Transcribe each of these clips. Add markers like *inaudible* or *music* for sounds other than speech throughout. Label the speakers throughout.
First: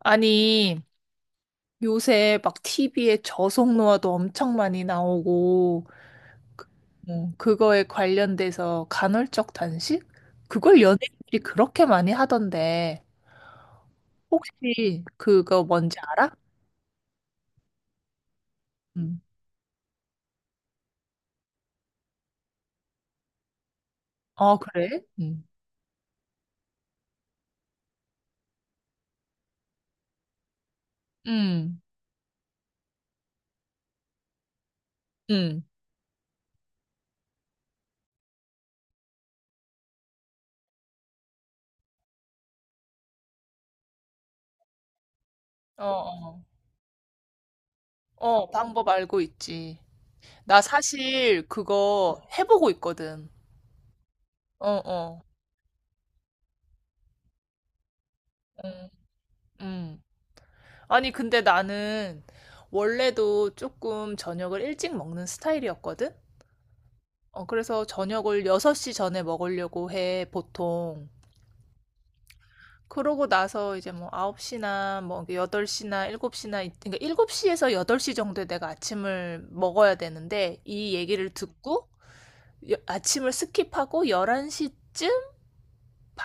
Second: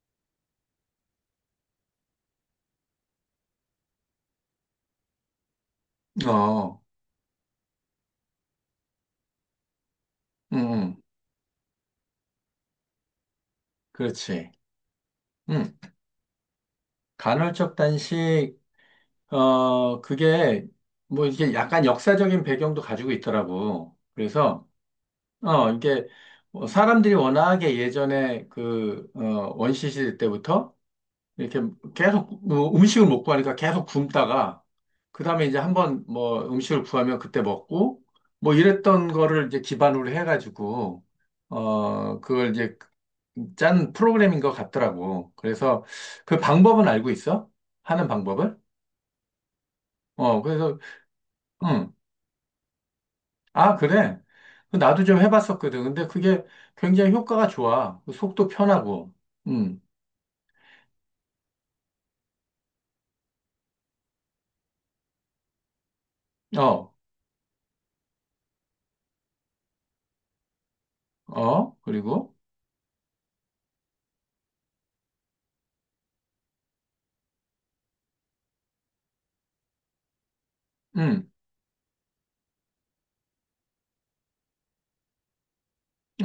Speaker 1: 아니, 요새 막 TV에 저속노화도 엄청 많이 나오고,
Speaker 2: 어,
Speaker 1: 그거에 관련돼서 간헐적 단식?
Speaker 2: 음,
Speaker 1: 그걸
Speaker 2: 음,
Speaker 1: 연예인들이 그렇게 많이 하던데,
Speaker 2: 그렇지.
Speaker 1: 혹시 그거
Speaker 2: 음,
Speaker 1: 뭔지 알아?
Speaker 2: 간헐적 단식, 그게, 뭐, 이게 약간 역사적인 배경도 가지고 있더라고.
Speaker 1: 아, 어,
Speaker 2: 그래서,
Speaker 1: 그래? 응.
Speaker 2: 이게, 뭐 사람들이 워낙에 예전에 원시시대 때부터 이렇게
Speaker 1: 응,
Speaker 2: 계속 음식을 못 구하니까 계속 굶다가 그다음에 이제
Speaker 1: 응.
Speaker 2: 한번 뭐 음식을 구하면 그때 먹고 뭐 이랬던 거를 이제 기반으로 해가지고 그걸 이제 짠 프로그램인 것 같더라고. 그래서
Speaker 1: 어,
Speaker 2: 그
Speaker 1: 어.
Speaker 2: 방법은 알고 있어? 하는
Speaker 1: 어,
Speaker 2: 방법을?
Speaker 1: 방법 알고 있지. 나
Speaker 2: 그래서.
Speaker 1: 사실
Speaker 2: 음.
Speaker 1: 그거 해보고 있거든.
Speaker 2: 아, 그래.
Speaker 1: 어,
Speaker 2: 그 나도 좀
Speaker 1: 어.
Speaker 2: 해봤었거든. 근데 그게 굉장히 효과가 좋아. 그 속도
Speaker 1: 응,
Speaker 2: 편하고. 음.
Speaker 1: 응. 아니, 근데 나는 원래도 조금 저녁을 일찍 먹는 스타일이었거든?
Speaker 2: 어.
Speaker 1: 어, 그래서 저녁을 6시 전에 먹으려고 해, 보통.
Speaker 2: 어. 그리고
Speaker 1: 그러고 나서 이제 뭐 9시나 뭐 8시나 7시나, 그러니까 7시에서 8시 정도에 내가 아침을 먹어야 되는데, 이 얘기를
Speaker 2: 음.
Speaker 1: 듣고 아침을 스킵하고 11시쯤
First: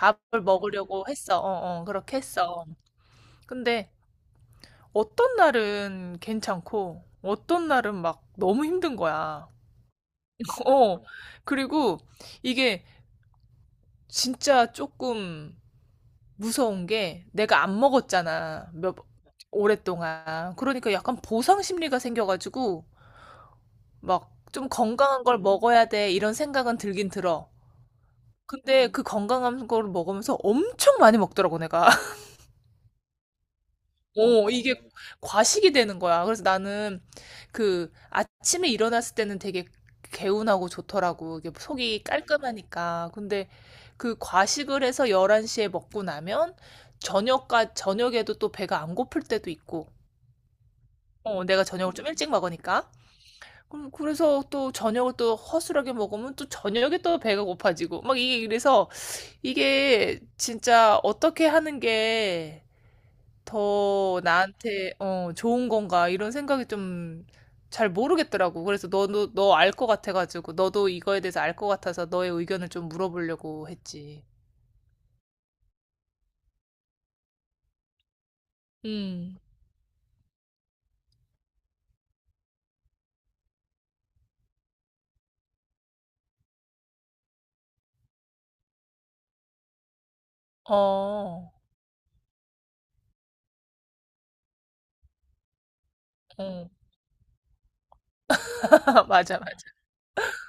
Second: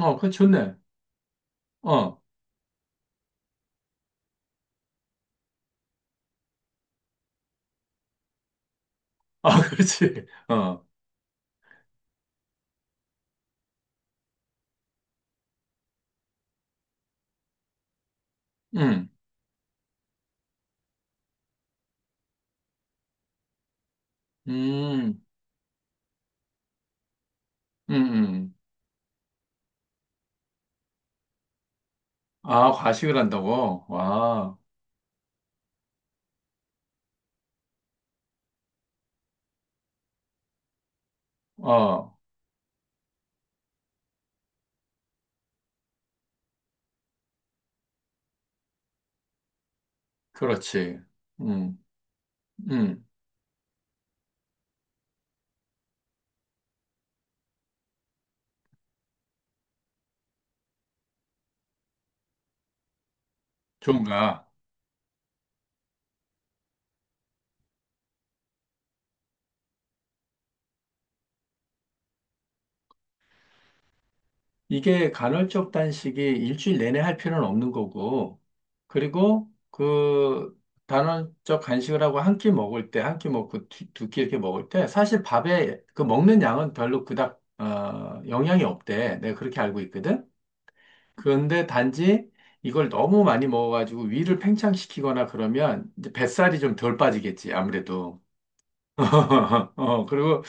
Speaker 2: 어. 그 좋네.
Speaker 1: 먹으려고 했어. 어, 어, 그렇게
Speaker 2: 어.
Speaker 1: 했어. 근데 어떤 날은 괜찮고, 어떤 날은 막 너무 힘든 거야.
Speaker 2: 아, *laughs* 그렇지. 어.
Speaker 1: 어, 그리고 이게 진짜 조금 무서운 게 내가 안 먹었잖아. 몇,
Speaker 2: 음.
Speaker 1: 오랫동안. 그러니까 약간 보상 심리가 생겨가지고 막 좀
Speaker 2: 음.
Speaker 1: 건강한 걸 먹어야 돼 이런 생각은 들긴 들어.
Speaker 2: 음. 음.
Speaker 1: 근데 그 건강한 걸 먹으면서 엄청 많이 먹더라고, 내가.
Speaker 2: 아, 과식을 한다고?
Speaker 1: 어,
Speaker 2: 와,
Speaker 1: 이게 과식이 되는 거야. 그래서 나는 그 아침에 일어났을 때는 되게 개운하고 좋더라고. 이게 속이
Speaker 2: 어,
Speaker 1: 깔끔하니까. 근데 그 과식을 해서 11시에 먹고 나면 저녁에도 또 배가 안 고플 때도 있고.
Speaker 2: 그렇지.
Speaker 1: 어, 내가
Speaker 2: 음.
Speaker 1: 저녁을 좀 일찍 먹으니까.
Speaker 2: 음.
Speaker 1: 그럼 그래서 또 저녁을 또 허술하게 먹으면 또 저녁에 또 배가 고파지고. 막 이게 그래서 이게 진짜 어떻게 하는 게 더
Speaker 2: 좋은가.
Speaker 1: 나한테 어, 좋은 건가 이런 생각이 좀 잘 모르겠더라고. 그래서 너도 너 알 것 같아가지고 너도 이거에 대해서 알 것 같아서 너의 의견을 좀 물어보려고 했지.
Speaker 2: 이게 간헐적 단식이 일주일 내내 할 필요는 없는 거고,
Speaker 1: 음.
Speaker 2: 그리고 그 간헐적 간식을 하고 한 끼 먹을 때, 한 끼 먹고 두 끼 이렇게 먹을 때, 사실 밥에 그 먹는 양은 별로 그닥, 영향이 없대. 내가 그렇게 알고 있거든.
Speaker 1: 어.
Speaker 2: 그런데 단지 이걸 너무 많이 먹어가지고 위를 팽창시키거나 그러면 이제 뱃살이
Speaker 1: 어.
Speaker 2: 좀 덜 빠지겠지, 아무래도.
Speaker 1: *laughs* 맞아,
Speaker 2: *laughs*
Speaker 1: 맞아.
Speaker 2: 어, 그리고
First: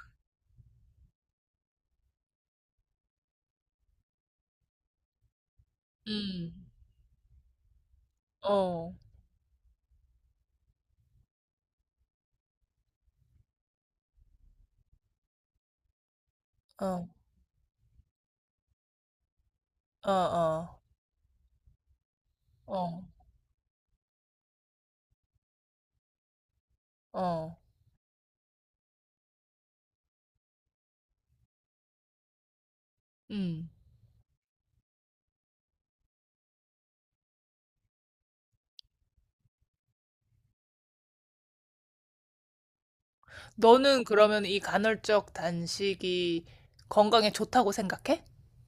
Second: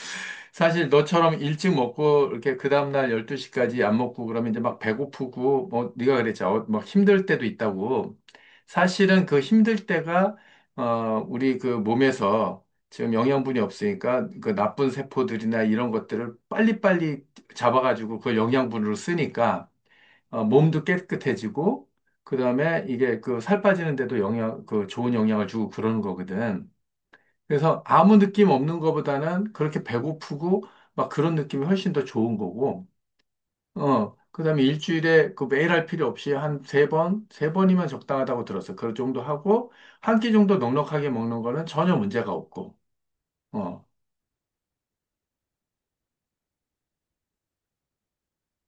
Speaker 2: 사실 너처럼 일찍 먹고 이렇게 그 다음날 12시까지 안 먹고 그러면 이제 막 배고프고 뭐 네가 그랬지, 어,
Speaker 1: 음.
Speaker 2: 막 힘들 때도 있다고.
Speaker 1: 어.
Speaker 2: 사실은 그 힘들 때가 우리 그 몸에서 지금 영양분이 없으니까 그 나쁜 세포들이나 이런 것들을
Speaker 1: 어.
Speaker 2: 빨리빨리 잡아가지고 그 영양분으로 쓰니까
Speaker 1: 어.
Speaker 2: 어,
Speaker 1: 어.
Speaker 2: 몸도 깨끗해지고, 그 다음에
Speaker 1: 어.
Speaker 2: 이게 그 살 빠지는데도 영향, 그 좋은 영향을 주고 그러는 거거든.
Speaker 1: 어.
Speaker 2: 그래서 아무 느낌 없는 거보다는 그렇게 배고프고 막 그런 느낌이 훨씬 더 좋은 거고,
Speaker 1: 음.
Speaker 2: 어, 그 다음에 일주일에 그 매일 할 필요 없이 한 세 번, 세 번이면 적당하다고 들었어. 그 정도 하고, 한끼 정도 넉넉하게 먹는 거는 전혀 문제가 없고, 어.
Speaker 1: 너는 그러면 이 간헐적 단식이 건강에 좋다고 생각해?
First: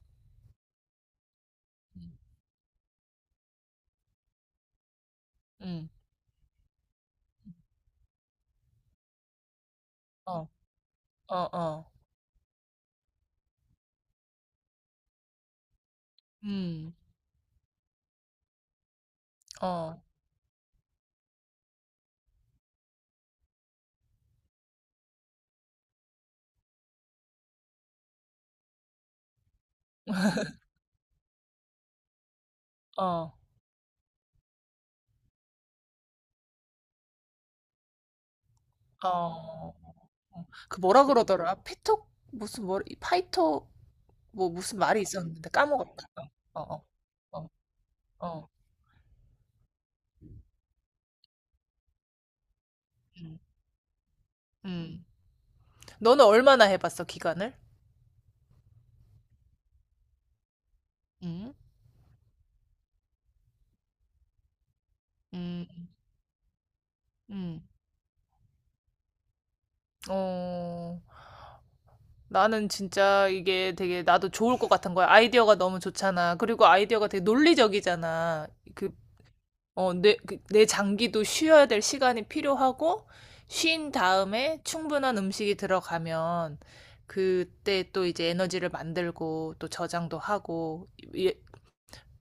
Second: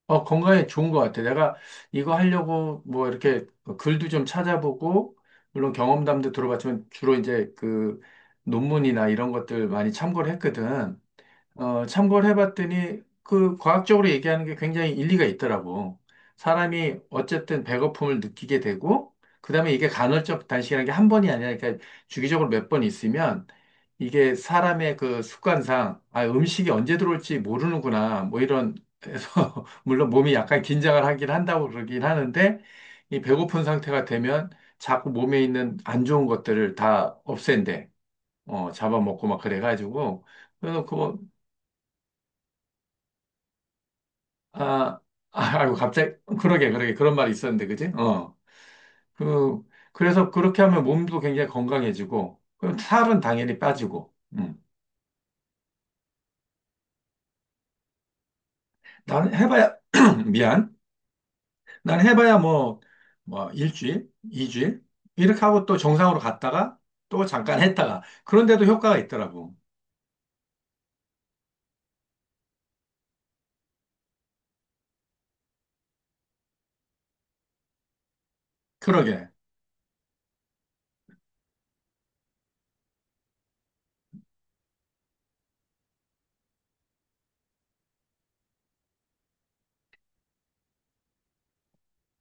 Speaker 2: 어, 건강에 좋은 것 같아. 내가
Speaker 1: 음.
Speaker 2: 이거 하려고 뭐 이렇게 글도 좀 찾아보고, 물론
Speaker 1: 음.
Speaker 2: 경험담도 들어봤지만 주로 이제 그 논문이나 이런 것들 많이 참고를
Speaker 1: 어.
Speaker 2: 했거든.
Speaker 1: 어.
Speaker 2: 어,
Speaker 1: 어.
Speaker 2: 참고를 해봤더니 그 과학적으로 얘기하는 게 굉장히 일리가 있더라고.
Speaker 1: 음.
Speaker 2: 사람이 어쨌든 배고픔을 느끼게 되고, 그다음에 이게
Speaker 1: 어.
Speaker 2: 간헐적 단식이라는 게 한 번이 아니라 그러니까 주기적으로 몇 번 있으면 이게 사람의 그 습관상 아, 음식이 언제 들어올지 모르는구나 뭐 이런 해서 *laughs* 물론 몸이 약간 긴장을 하긴 한다고 그러긴 하는데 이
Speaker 1: 어.
Speaker 2: 배고픈 상태가 되면 자꾸 몸에 있는 안 좋은 것들을 다 없앤대. 어, 잡아먹고 막
Speaker 1: 어.
Speaker 2: 그래가지고
Speaker 1: 그
Speaker 2: 그래서.
Speaker 1: 뭐라 그러더라? 피터 무슨 뭐 파이터 뭐
Speaker 2: 아,
Speaker 1: 무슨
Speaker 2: 아,
Speaker 1: 말이 있었는데
Speaker 2: 아이고,
Speaker 1: 까먹었다.
Speaker 2: 갑자기,
Speaker 1: 어,
Speaker 2: 그러게,
Speaker 1: 어,
Speaker 2: 그러게, 그런 말이
Speaker 1: 어,
Speaker 2: 있었는데, 그지? 어.
Speaker 1: 어.
Speaker 2: 그, 그래서 그렇게 하면 몸도 굉장히 건강해지고, 그럼 살은
Speaker 1: 음.
Speaker 2: 당연히 빠지고,
Speaker 1: 음. 너는 얼마나 해봤어, 기간을?
Speaker 2: 난 해봐야, *clears throat* 미안.
Speaker 1: 음.
Speaker 2: 난 해봐야 뭐, 뭐, 일주일, 이주일, 이렇게 하고 또
Speaker 1: 음.
Speaker 2: 정상으로 갔다가, 또 잠깐
Speaker 1: 음.
Speaker 2: 했다가, 그런데도 효과가 있더라고.
Speaker 1: 어. 나는 진짜 이게 되게 나도 좋을 것 같은 거야. 아이디어가 너무 좋잖아. 그리고 아이디어가 되게 논리적이잖아. 그
Speaker 2: 그러게,
Speaker 1: 어, 내 장기도 쉬어야 될 시간이 필요하고, 쉰 다음에 충분한 음식이 들어가면, 그때 또 이제 에너지를 만들고, 또 저장도 하고, 예-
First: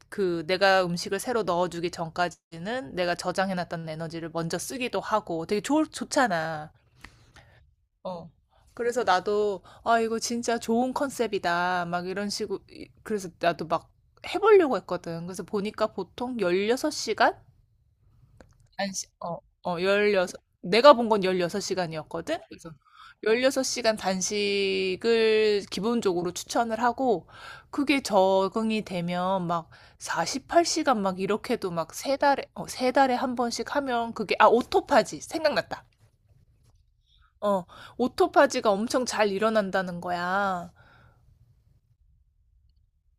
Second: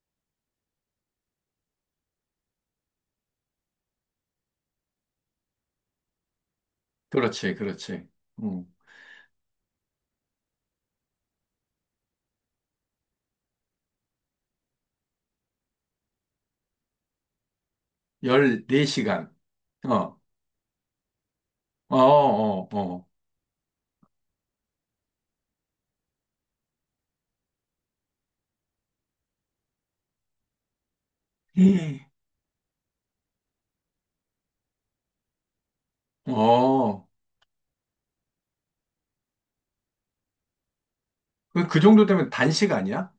Speaker 1: 그 내가 음식을 새로 넣어주기 전까지는 내가 저장해놨던 에너지를 먼저 쓰기도 하고, 되게 좋잖아.
Speaker 2: 그렇지, 그렇지.
Speaker 1: 어.
Speaker 2: 음.
Speaker 1: 그래서 나도, 아, 이거 진짜 좋은 컨셉이다. 막 이런 식으로, 이- 그래서 나도 막 해보려고 했거든. 그래서 보니까 보통 16시간?
Speaker 2: 14시간.
Speaker 1: 어, 어,
Speaker 2: 어,
Speaker 1: 여섯 내가 본 건
Speaker 2: 어,
Speaker 1: 16시간이었거든?
Speaker 2: 어,
Speaker 1: 그래서
Speaker 2: 어.
Speaker 1: 16시간 단식을 기본적으로 추천을 하고, 그게 적응이 되면 막 48시간 막 이렇게도 막
Speaker 2: 음.
Speaker 1: 세 달에, 어, 세 달에 한 번씩 하면 그게, 아, 오토파지. 생각났다.
Speaker 2: 어,
Speaker 1: 어, 오토파지가 엄청 잘 일어난다는 거야.
Speaker 2: 그 정도 되면 단식 아니야?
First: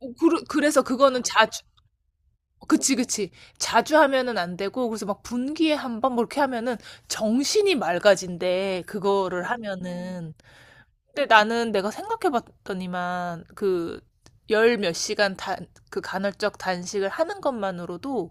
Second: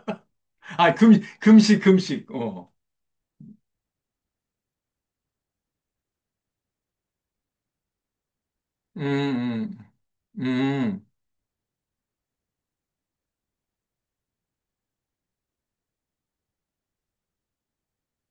Speaker 1: 어, 그래서
Speaker 2: 아, 금,
Speaker 1: 그거는
Speaker 2: 금식, 금식. 어.
Speaker 1: 그치, 그치. 자주 하면은 안 되고, 그래서 막 분기에 한 번, 뭐 이렇게 하면은 정신이 맑아진대, 그거를
Speaker 2: 음.
Speaker 1: 하면은.
Speaker 2: 음. 음.
Speaker 1: 근데 나는 내가 생각해 봤더니만, 그, 열 몇 시간 그 간헐적 단식을 하는 것만으로도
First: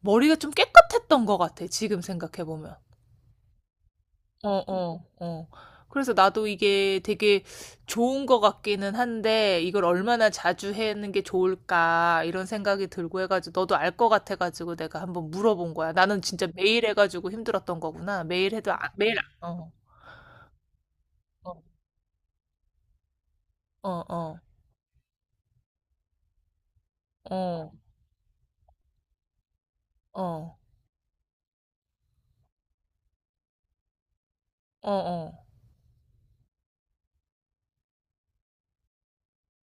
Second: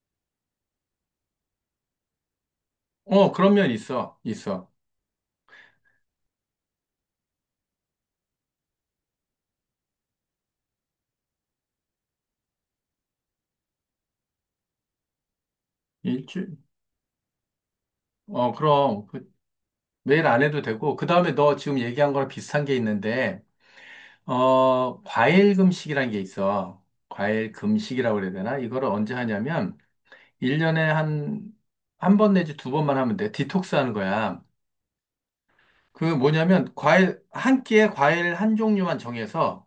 Speaker 1: 머리가 좀 깨끗했던 것 같아, 지금 생각해 보면.
Speaker 2: 어, 그런 면 있어.
Speaker 1: 어,
Speaker 2: 있어.
Speaker 1: 어, 어. 그래서 나도 이게 되게 좋은 것 같기는 한데, 이걸 얼마나 자주 하는 게 좋을까, 이런 생각이 들고 해가지고, 너도 알 것 같아가지고 내가 한번 물어본 거야. 나는 진짜
Speaker 2: 일주일.
Speaker 1: 매일 해가지고 힘들었던 거구나.
Speaker 2: 어,
Speaker 1: 매일 해도, 아-
Speaker 2: 그럼.
Speaker 1: 매일,
Speaker 2: 그,
Speaker 1: 안- 어,
Speaker 2: 매일 안 해도 되고. 그 다음에 너
Speaker 1: 어,
Speaker 2: 지금 얘기한 거랑 비슷한 게 있는데,
Speaker 1: 어, 어,
Speaker 2: 어, 과일 금식이라는 게 있어. 과일
Speaker 1: 어,
Speaker 2: 금식이라고 그래야 되나? 이거를 언제 하냐면,
Speaker 1: 어, 어,
Speaker 2: 1년에 한, 한 번 내지 두 번만 하면 돼. 디톡스 하는 거야.
Speaker 1: 어,
Speaker 2: 그 뭐냐면, 과일, 한 끼에 과일 한 종류만 정해서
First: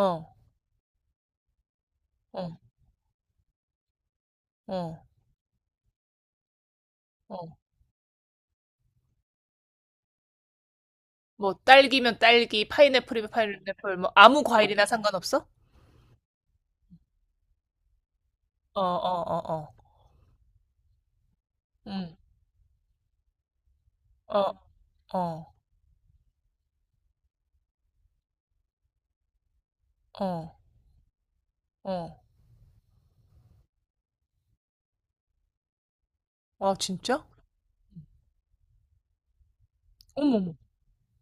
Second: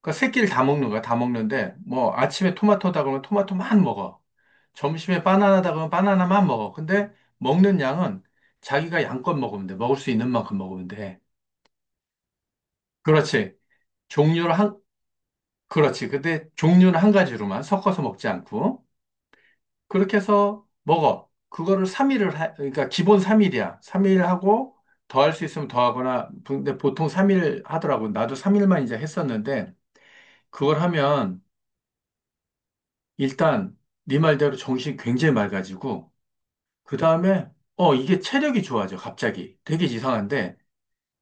Speaker 2: 그러니까 새끼를 다 먹는 거야. 다 먹는데 뭐 아침에
Speaker 1: 어,
Speaker 2: 토마토다 그러면 토마토만 먹어.
Speaker 1: 어,
Speaker 2: 점심에 바나나다 그러면 바나나만 먹어. 근데
Speaker 1: 어.
Speaker 2: 먹는 양은 자기가 양껏 먹으면 돼. 먹을 수 있는 만큼 먹으면 돼.
Speaker 1: 뭐, 딸기면 딸기, 파인애플이면
Speaker 2: 그렇지.
Speaker 1: 파인애플, 뭐, 아무
Speaker 2: 종류를 한
Speaker 1: 과일이나 상관없어?
Speaker 2: 그렇지. 근데 종류는 한 가지로만 섞어서 먹지
Speaker 1: 어,
Speaker 2: 않고
Speaker 1: 어, 어, 어.
Speaker 2: 그렇게 해서 먹어. 그거를
Speaker 1: 응,
Speaker 2: 3일을 하, 그러니까 기본 3일이야. 3일
Speaker 1: 어,
Speaker 2: 하고 더 할 수
Speaker 1: 어,
Speaker 2: 있으면 더 하거나 근데 보통 3일 하더라고. 나도 3일만 이제 했었는데
Speaker 1: 어,
Speaker 2: 그걸 하면
Speaker 1: 어.
Speaker 2: 일단 네 말대로 정신이 굉장히 맑아지고
Speaker 1: 아,
Speaker 2: 그
Speaker 1: 진짜?
Speaker 2: 다음에 이게 체력이 좋아져 갑자기 되게
Speaker 1: 어머,
Speaker 2: 이상한데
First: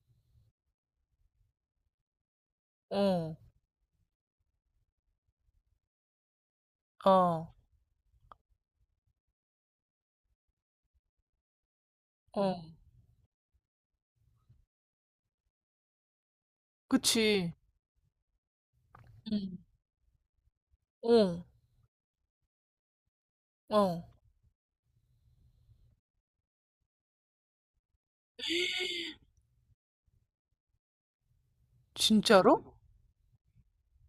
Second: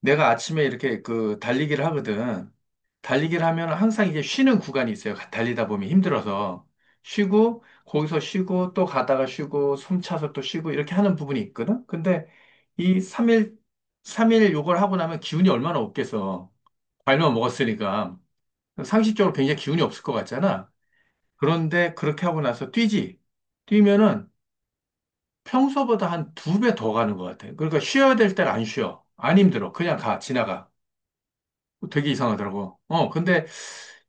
Speaker 2: 내가 아침에 이렇게 그 달리기를 하거든.
Speaker 1: 어,
Speaker 2: 달리기를 하면 항상 이게 쉬는 구간이 있어요. 달리다 보면 힘들어서
Speaker 1: 아, 어,
Speaker 2: 쉬고 거기서 쉬고 또 가다가 쉬고 숨 차서 또 쉬고 이렇게 하는 부분이 있거든. 근데
Speaker 1: 음,
Speaker 2: 이 3일 삼일 요걸 하고 나면 기운이 얼마나 없겠어. 과일만
Speaker 1: 그치.
Speaker 2: 먹었으니까 상식적으로
Speaker 1: 응.
Speaker 2: 굉장히 기운이 없을 것 같잖아.
Speaker 1: 어,
Speaker 2: 그런데 그렇게 하고 나서 뛰지.
Speaker 1: 어,
Speaker 2: 뛰면은 평소보다 한 2배 더 가는 것 같아. 그러니까 쉬어야 될 때를 안 쉬어. 안 힘들어. 그냥 가, 지나가. 되게
Speaker 1: 진짜로?
Speaker 2: 이상하더라고. 어, 근데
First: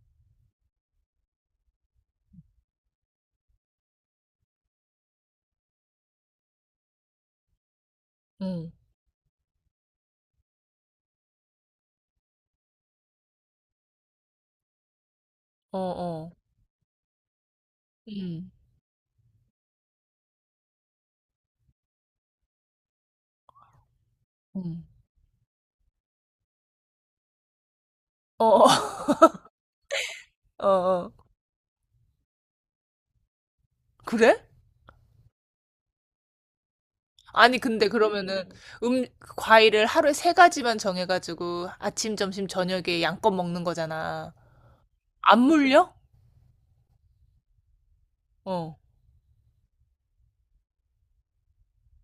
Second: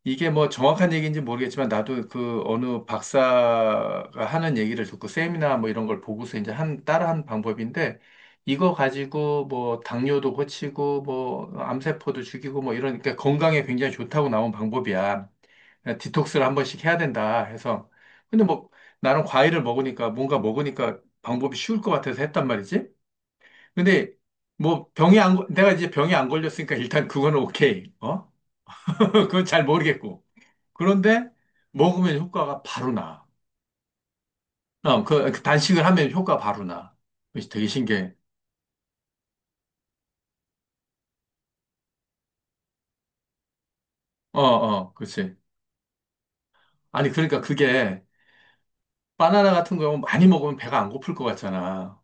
Speaker 2: 이게 뭐 정확한 얘기인지 모르겠지만 나도 그 어느 박사가 하는 얘기를 듣고 세미나 뭐 이런 걸 보고서 이제 한, 따라한 방법인데
Speaker 1: 응.
Speaker 2: 이거 가지고 뭐 당뇨도 고치고 뭐 암세포도 죽이고 뭐 이러니까 건강에 굉장히 좋다고 나온 방법이야.
Speaker 1: 어,
Speaker 2: 그냥
Speaker 1: 어,
Speaker 2: 디톡스를 한 번씩 해야 된다 해서.
Speaker 1: 응.
Speaker 2: 근데 뭐 나는 과일을 먹으니까 뭔가 먹으니까 방법이 쉬울 것 같아서 했단 말이지. 근데
Speaker 1: 응.
Speaker 2: 뭐 병이 안, 걸- 내가 이제 병이 안 걸렸으니까 일단 그거는 오케이. 어?
Speaker 1: 어, 어,
Speaker 2: *laughs* 그건
Speaker 1: *laughs*
Speaker 2: 잘 모르겠고.
Speaker 1: 어. 어.
Speaker 2: 그런데 먹으면 효과가 바로 나.
Speaker 1: 그래?
Speaker 2: 그 단식을 하면 효과 바로 나. 그것이
Speaker 1: 아니,
Speaker 2: 되게
Speaker 1: 근데
Speaker 2: 신기해.
Speaker 1: 그러면은 음, 과일을 하루에 세 가지만 정해가지고 아침, 점심, 저녁에 양껏 먹는 거잖아.
Speaker 2: 어, 어, 그렇지.
Speaker 1: 안 물려?
Speaker 2: 아니, 그러니까 그게
Speaker 1: 어,
Speaker 2: 바나나 같은 거 많이 먹으면 배가 안 고플 것 같잖아.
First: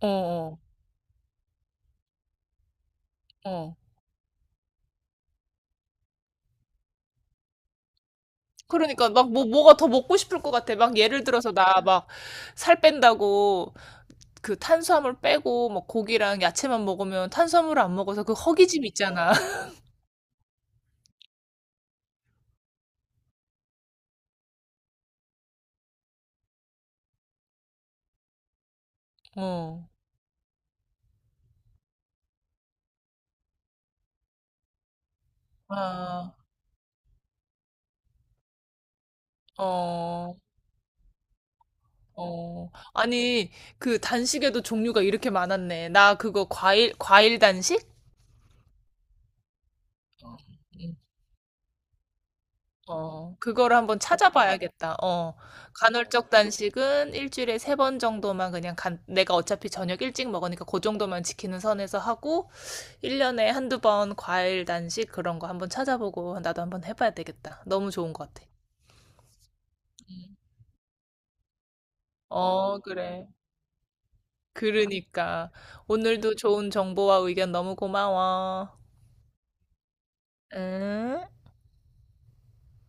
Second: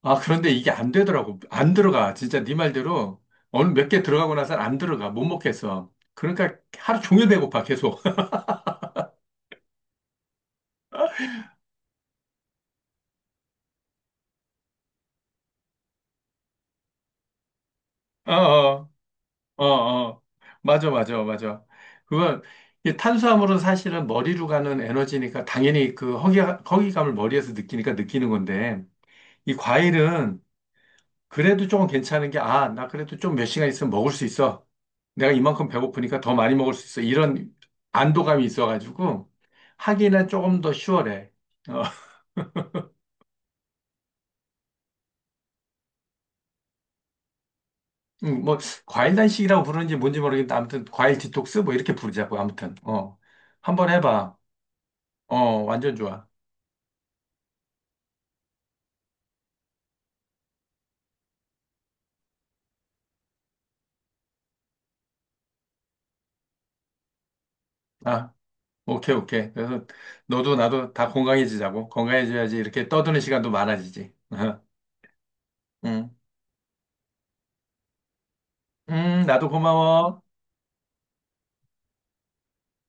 Speaker 1: 어,
Speaker 2: 아, 그런데
Speaker 1: 어,
Speaker 2: 이게 안 되더라고. 안 들어가. 진짜 네 말대로 어느
Speaker 1: 어.
Speaker 2: 몇 개 들어가고 나서 안 들어가. 못 먹겠어. 그러니까 하루 종일 배고파, 계속. *laughs*
Speaker 1: 그러니까 막 뭐, 뭐가 더 먹고 싶을 것 같아. 막 예를 들어서 나 막 살 뺀다고 그 탄수화물 빼고 뭐 고기랑 야채만 먹으면 탄수화물을 안 먹어서
Speaker 2: 어.
Speaker 1: 그 허기짐
Speaker 2: 어.
Speaker 1: 있잖아.
Speaker 2: 어.
Speaker 1: *laughs*
Speaker 2: 어. 맞아, 맞아, 맞아. 그건 이 탄수화물은 사실은 머리로 가는 에너지니까 당연히 그 허기감을 머리에서 느끼니까 느끼는 건데 이
Speaker 1: 어.
Speaker 2: 과일은 그래도 조금 괜찮은 게 아, 나 그래도 좀 몇 시간 있으면 먹을 수 있어. 내가 이만큼 배고프니까
Speaker 1: 아.
Speaker 2: 더 많이 먹을 수 있어. 이런 안도감이 있어가지고 하기는
Speaker 1: 어.
Speaker 2: 조금 더 쉬워래. 어, *laughs*
Speaker 1: 어. 아니, 그 단식에도 종류가 이렇게 많았네. 나 그거 과일 단식?
Speaker 2: 뭐 과일 단식이라고 부르는지 뭔지
Speaker 1: 어.
Speaker 2: 모르겠는데 아무튼
Speaker 1: 음.
Speaker 2: 과일 디톡스 뭐 이렇게 부르자고. 아무튼 어,
Speaker 1: 어. 그거를
Speaker 2: 한번
Speaker 1: 한번
Speaker 2: 해봐.
Speaker 1: 찾아봐야겠다. 어.
Speaker 2: 어, 완전 좋아.
Speaker 1: 간헐적 단식은 일주일에 세 번 정도만 그냥 간, 내가 어차피 저녁 일찍 먹으니까 그 정도만 지키는 선에서 하고 1년에 한두 번 과일 단식 그런 거 한번 찾아보고 나도 한번 해봐야 되겠다. 너무 좋은
Speaker 2: 아,
Speaker 1: 것 같아.
Speaker 2: 오케이, 오케이. 그래서 너도 나도 다 건강해지자고. 건강해져야지
Speaker 1: 어,
Speaker 2: 이렇게 떠드는
Speaker 1: 그래.
Speaker 2: 시간도 많아지지. *laughs*
Speaker 1: 그러니까.
Speaker 2: 음.
Speaker 1: 오늘도 좋은 정보와 의견 너무 고마워.
Speaker 2: 나도 고마워.
Speaker 1: 응?